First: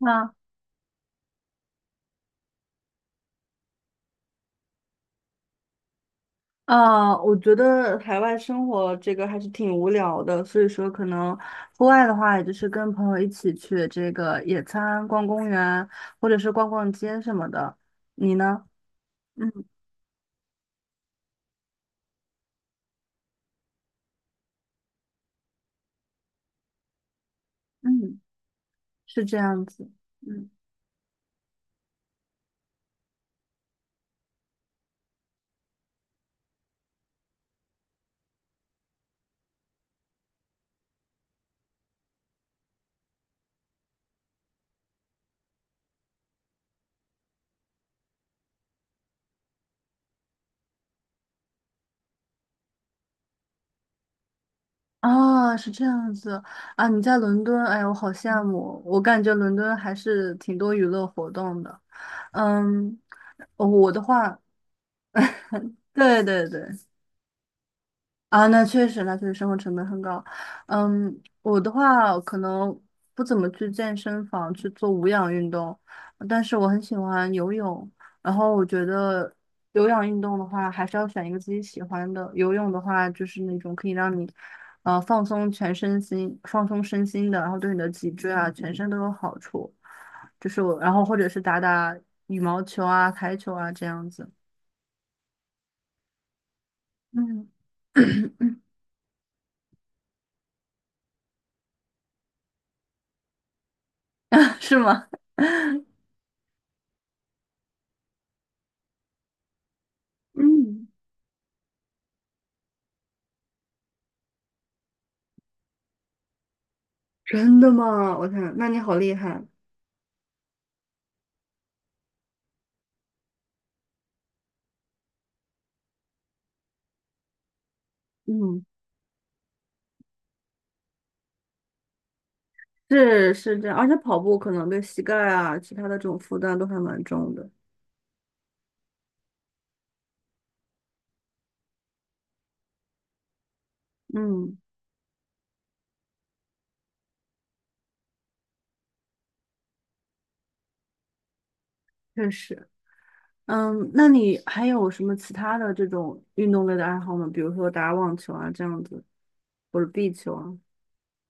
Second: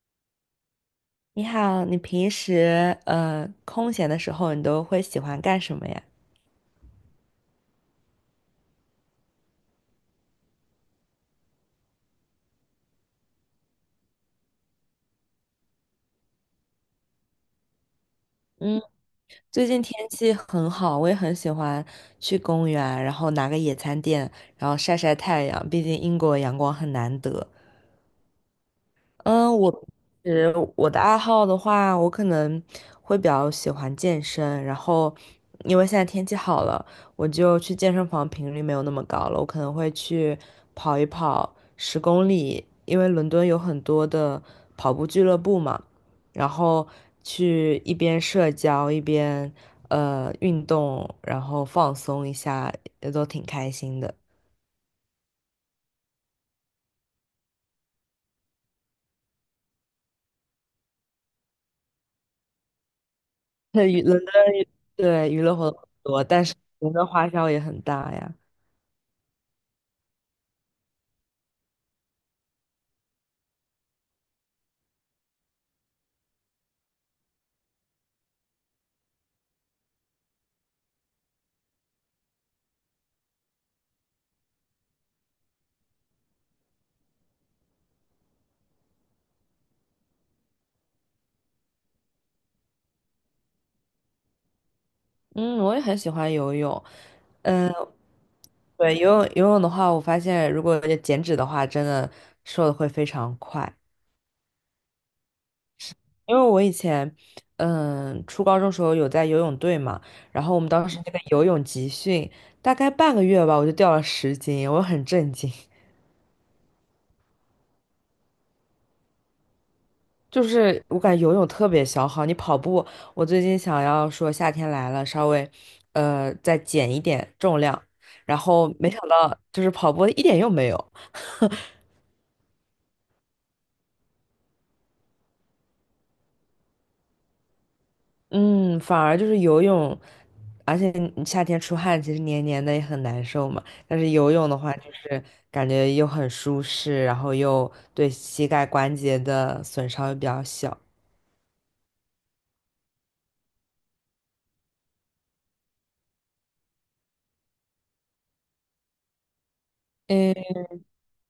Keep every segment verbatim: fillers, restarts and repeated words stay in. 那你好，你平时呃空闲的时候，你都会喜欢干什么呀？啊，我觉得海外生活这个还是挺无聊的，所以说可能户外的话，也就是跟朋友一起去这个野餐、逛公园，或者是逛逛街什么的。你呢？嗯，嗯最近天气很好，我也很喜欢去公园，然后拿个野餐垫，然后晒晒太阳。毕竟英国阳光很难得。嗯，是这嗯，样我子。嗯，呃我的爱好的话，我可能会比较喜欢健身，然后因为现在天气好了，我就去健身房频率没有那么高了，我可能会去跑一跑十公里，因为伦敦有很多的跑步俱乐部嘛，然后去一边社交一边呃运动，然后放松一下，也都挺开心的。啊，是这样子啊，你在伦敦，哎呀，我好羡慕，我感觉伦敦还是挺多娱乐活动的。嗯，那我的娱伦敦话，对娱乐活动很对多，但对是对。伦敦花销也很大呀。啊，那确实，那确实生活成本很高。嗯，我的话可能不怎么去健身房去做无氧运动，但是我很喜欢游泳。然后我觉得有氧运动的话，还是要选一个自己喜欢的。游泳的话，就是那种可以让你呃放松全身心、放松身心的，然后对你的脊椎啊、全身都有好处。就是我，然后或者是打打羽毛球啊、台球啊这样子。嗯，我也很喜欢游泳。嗯，嗯，对，游泳游泳的话，我发现如果减脂的话，真的瘦的会非常快。是吗？因为我以前，嗯，初高中时候有在游泳队嘛，然后我们嗯。当时那个游泳集训，大概半个月吧，我就掉了十斤，我很震惊。真的吗？我看，那你好厉害。就是我感觉游泳特别消耗，你跑步，我最近想要说夏天来了，稍微，呃，再减一点重量，然嗯，后没想到就是跑步一点用没有。是是这样，而且跑步可能对膝盖啊，其他的这种负担都还蛮重的。嗯，反而就是游泳，而且你夏天出汗，其实黏黏的也很难受嘛。但是游泳嗯，的话，就是感觉又很舒适，然后又对膝盖关节的损伤又比较小。确实。嗯，那你还有什么其他的这种运动类的爱好吗？比如说打网球啊这样子，或者壁球嗯。啊。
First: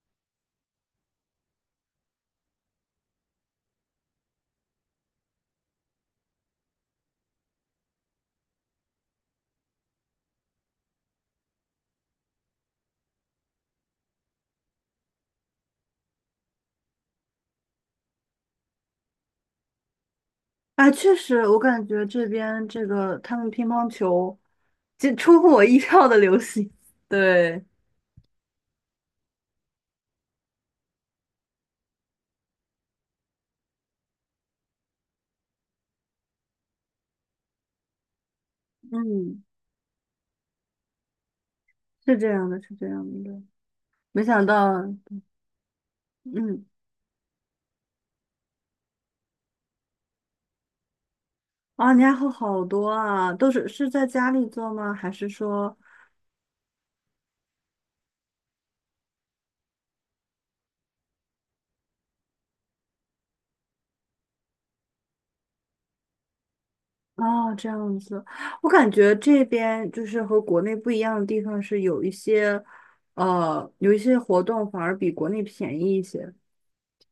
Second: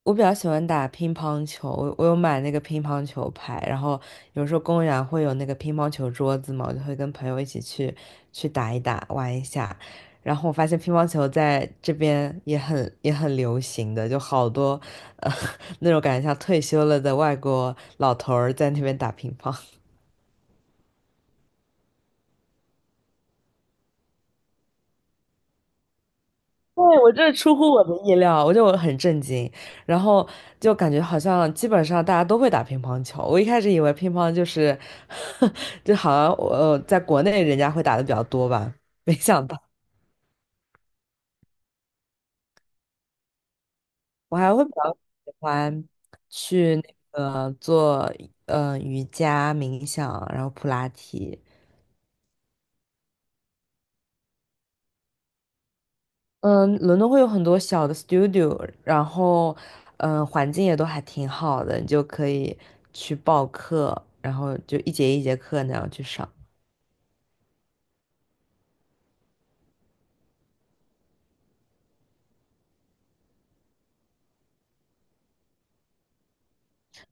我比较喜欢打乒乓球，我我有买那个乒乓球拍，然后有时候公园会有那个乒乓球桌子嘛，我就会跟朋友一起去去打一打，玩一下。然后我发现乒乓球在这边也很也很流行的，就好多呃 那种感觉像退休了的外国老头儿在那边打乒乓。啊，确实，我感觉这边这个他们乒乓球，这出乎我意料的流行。对，我这出对，乎我的意料，我就很震惊，然后就感觉好像基本上大家都会打乒乓球。我一开始以为乒乓就是，就好像我呃在国内人家会打的比较多吧，没嗯，想到是这样的，是这样的。没我想还会比到，较喜欢嗯。去那个做呃瑜伽、冥想，然后普拉提。啊，你还好好多啊，都是是在家里做吗？还是说，嗯，伦敦会有很多小的 studio，然后，嗯，环境也都还挺好的，你就可以去报课，然后就一节一节课那样去上。哦，这样子？我感觉这边就是和国内不一样的地方是有一些，呃，有一些活动反而比国内便宜一些。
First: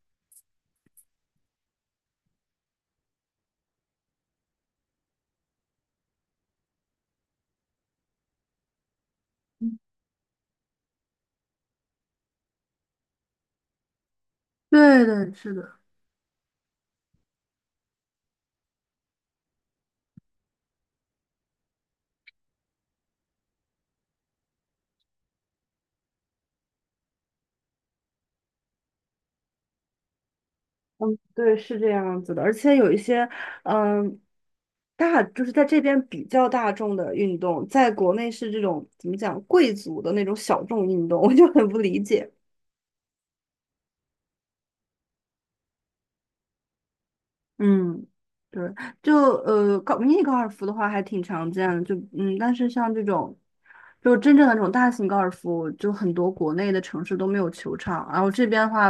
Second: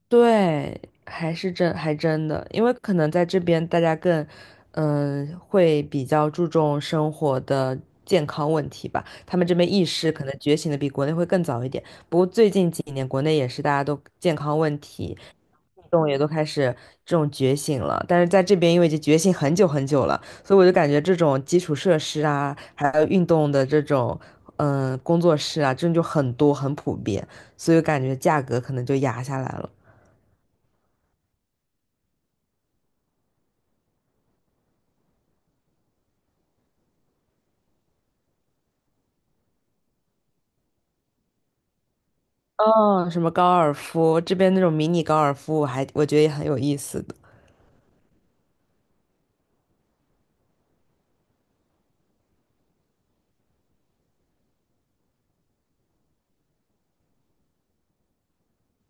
对，还是真还真的，因为可能在这边大家更，嗯，会比较注重生活的健康问题吧。他们这边意识可能觉醒的比国内会更早一点。不过最近几年，国内也是大家都健康问对题，对，是的。运动也都开始这种觉醒了。但是在这边，因为已经觉醒很久很久了，所以我就感觉这种基础设施啊，还有运动的这种，嗯，工作室啊，真的就很多很普遍，所以感觉价格可能就压下来了。嗯，对，是这样子的，而且有一些，嗯，大就是在这边比较大众的运动，在国内是这种怎么讲贵族的那种小众运动，我就很不理解。哦，什么高尔夫，这边那种迷你高尔夫，我还我觉得也很有意思的。嗯，对，就呃高迷你高尔夫的话还挺常见的，就嗯，但是像这种，就真正的这种大型高尔夫，就很多国内的城市都没有球场，然后这边的话，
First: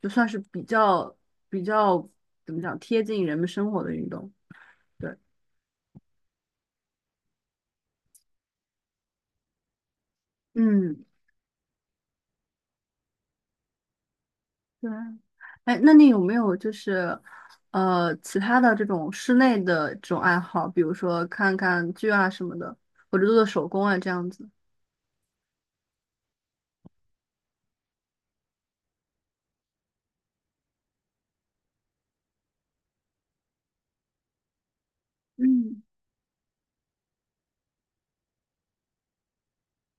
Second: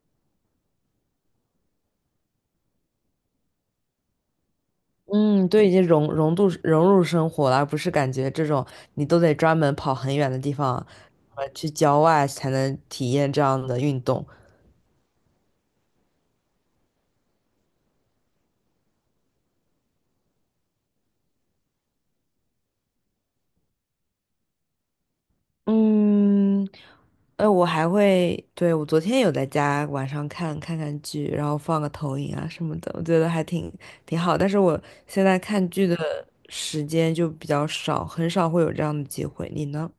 就算是比较比较怎么讲贴近人们生活的运动，对，嗯，对，已经融融度融入生活了，而不是感觉这种你都得专门跑很远的地方，嗯，呃，去郊外才能体验这样的运动。对，哎，那你有没有就是呃其他的这种室内的这种爱好，比如说看看剧啊什么的，或者做做手工啊这样子？嗯，呃，我还会，对，我昨天有在家晚上看看看剧，然后放个投影啊什么的，我觉得还挺挺好。但是我现在看嗯。剧的时间就比较少，很少会有这样的机会。你呢？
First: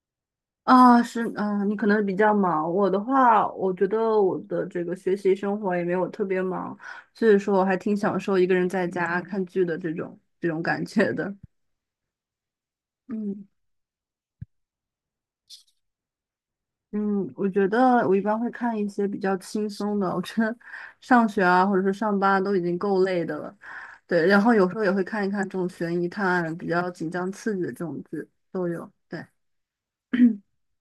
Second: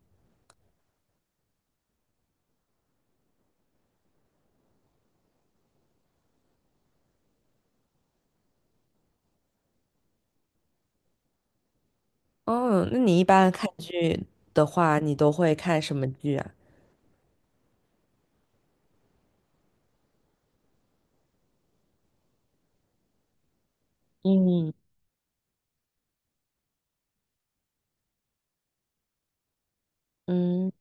啊，是，啊，你可能比较忙。我的话，我觉得我的这个学习生活也没有特别忙，所以说我还挺享受一个人在家看剧的这种这种感觉的。哦，那你一嗯般看剧的话，你都会看什么剧啊？嗯，我觉得我一般会看一些比较轻松的，我觉得 上学啊或者是上班都已经够累的了，对，然后有时嗯候也会看一看这种悬疑探案比较紧张刺激的这种剧都有。对，嗯，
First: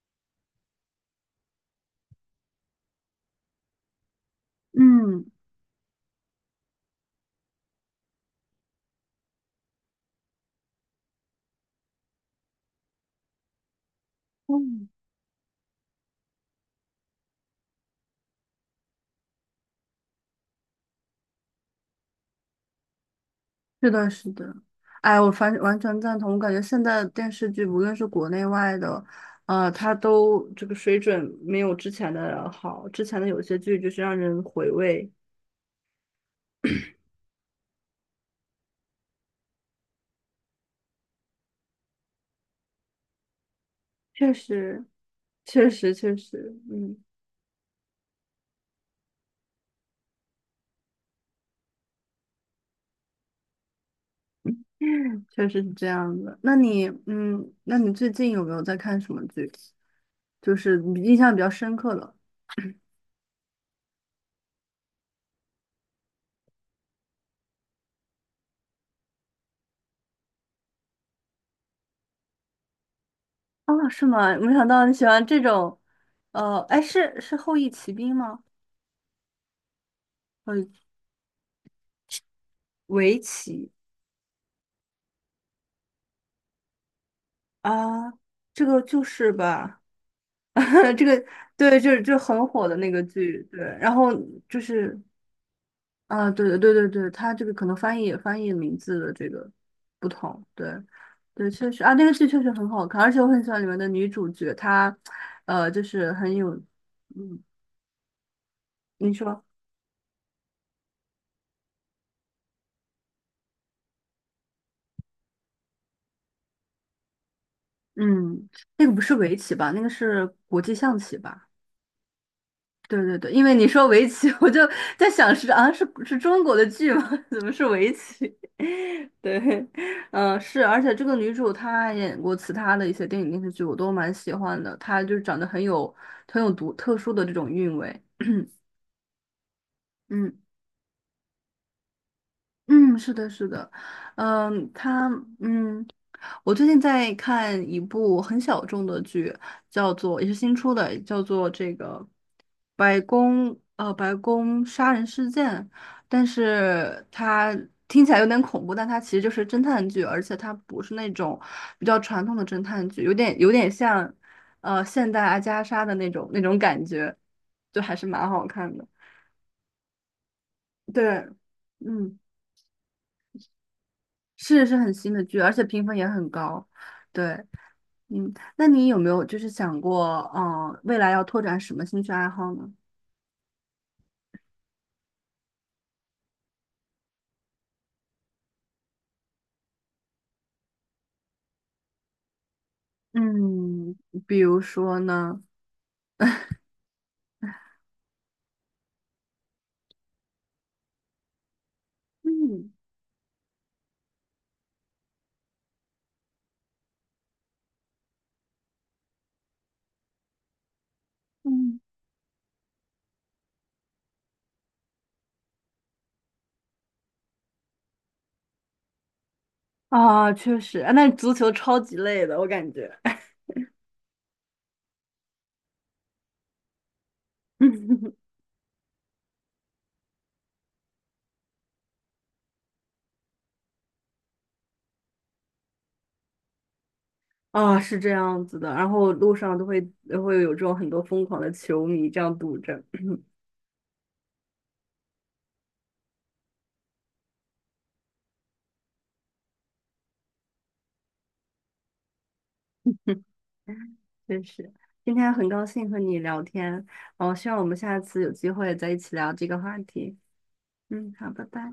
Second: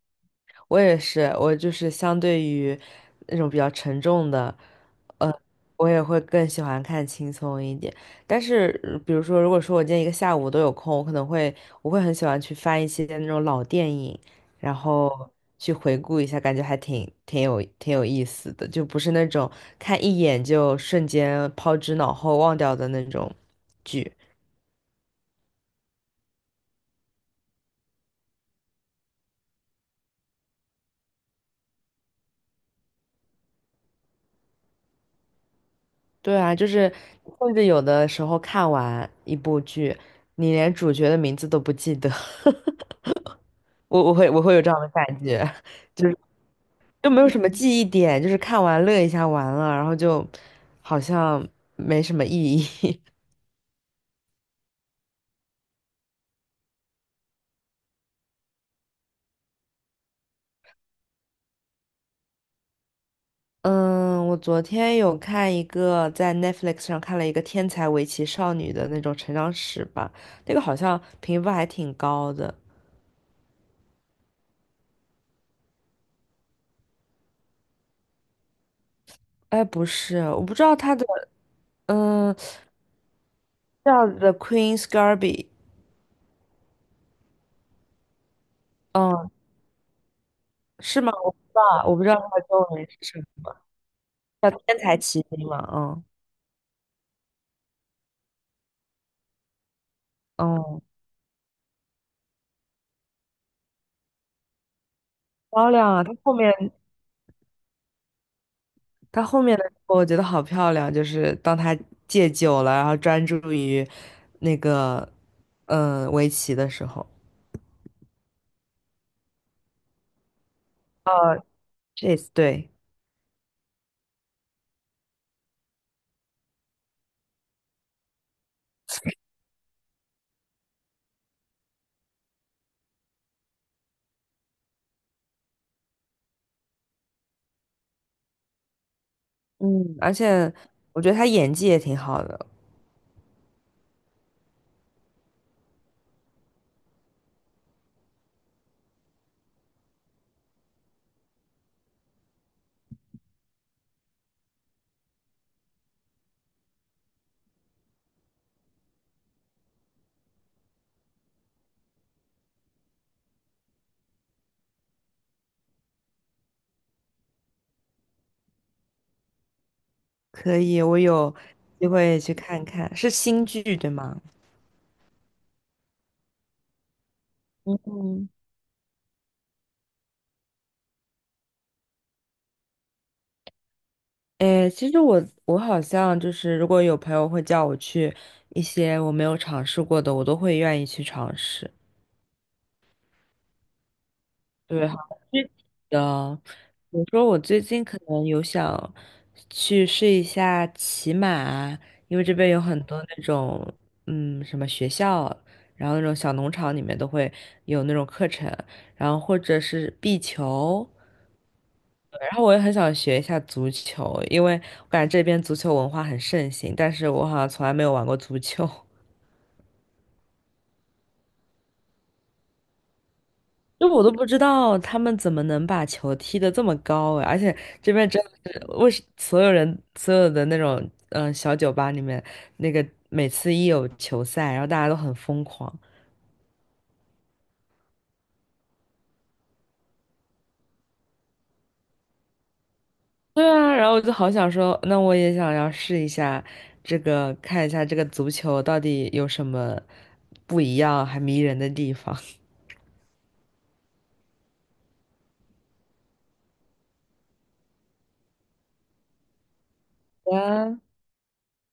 我也是，我就是相对于那种比较沉重的，嗯。呃，我也会更喜欢看轻松一点。但是，呃比如说，如果说我今天一个下午都有空，我可能会，我会很喜欢去翻一些那种老电影，然后去回顾一下，感觉还挺挺有挺有意思的，就不是那种看一眼就瞬间抛之脑后忘掉的那种是的，剧。是的，哎，我反完全赞同。我感觉现在的电视剧，无论是国内外的，呃，它都这个水准没有之前的好。之前的有些剧就是让人回味，对啊，就是甚至有的时候看完一部剧，你连主角的名字都不记得。我我会确我会有这样实，的感觉，确实，就确是实，嗯，就没有什么记忆点，就是看完乐一下完了，然后就好像没什么意义。确实是这样的。那你，嗯，那你最近有没有在看什么剧？就是你印象比较深刻的？嗯，我昨天有看一个在 Netflix 上看了一个天才围棋少女的那种成长史吧，那个好像评分还挺高的。哦，是吗？没想到你喜欢这种，呃，哎，是是《后翼骑兵》吗？哎，不是，我不知呃，道它的，嗯。围棋。叫 The Queen's g a r b i t。 啊，这个就嗯，是吧，是这吗？个我不知道，对，我这不知道这它的很中火的文那是个什么，剧，对，然后叫就《天才是奇兵》嘛。嗯啊，对对对对对，它这个可能翻译翻译名字的这个不同，对嗯，对，确实啊，那个剧确实很好看，而且我很喜欢里面的女主角，她漂呃，就亮啊！是它后很有，面嗯，你它后说，面的时候，我觉得好漂亮，就是当他戒酒了，然后专注于那个嗯围棋的时候，嗯，那个不是围棋吧，那个是国际象棋呃 吧？c h 对。对对对，因为你说围棋，我就在想是啊，是是中国的剧吗？怎么是围棋？对，嗯，是，而且这个女主她演过其他的一些电影电视剧，我都蛮喜欢的。她就是长得很有很有独特殊的这种韵味。嗯，而嗯且我觉得他演技也挺好的。嗯，是的，是的，嗯，她嗯，我最近在看一部很小众的剧，叫做也是新出的，叫做这个。白宫呃白宫杀人事件，但是它听起来有点恐怖，但它其实就是侦探剧，而且它不是那种比较传统的侦探剧，有点有点像呃现代阿加莎的那种那种感觉，就还是蛮好看的。可以，我对，有机嗯，会去看看，是新剧对吗？是是很新的剧，而且评分也很高。对，嗯。嗯，那你有没有就是想过，嗯，未来要拓展什么兴趣爱好呢？诶，其实我我好像就是，如果有朋友会叫我去一些我没有尝试过的，我都会愿意去尝试。嗯，比如对，好说呢？具体的。比如说，我最近可能有想去试一下骑马，因为这边有嗯很多那种，嗯，什么学校，然后那种小农场里面都会有那种课程，然后或者是壁球，嗯。对然后我也很想学一下足球，因为我感觉这边足球文化很盛行，但是我好像从来没有玩过足球。啊，确实，啊那足球超级累的，我感觉。就我都不知道他们怎么能把球踢得这么高哎，而且这 边真的是为什所有人所有的那种嗯、呃小酒吧里面，那个每次一有球赛，然后大家都很疯狂。啊，是这样子的，然后路上都会都会有这种很多疯狂的球迷这样堵着，对啊，然后我就好想说，那我也想要试一下这个，看一下这个足球到底有什么不一样还迷人的地方。真是。今天很高兴和你聊天，哦，希望我们下次有机会再一起聊这个话题。啊嗯，好，拜拜。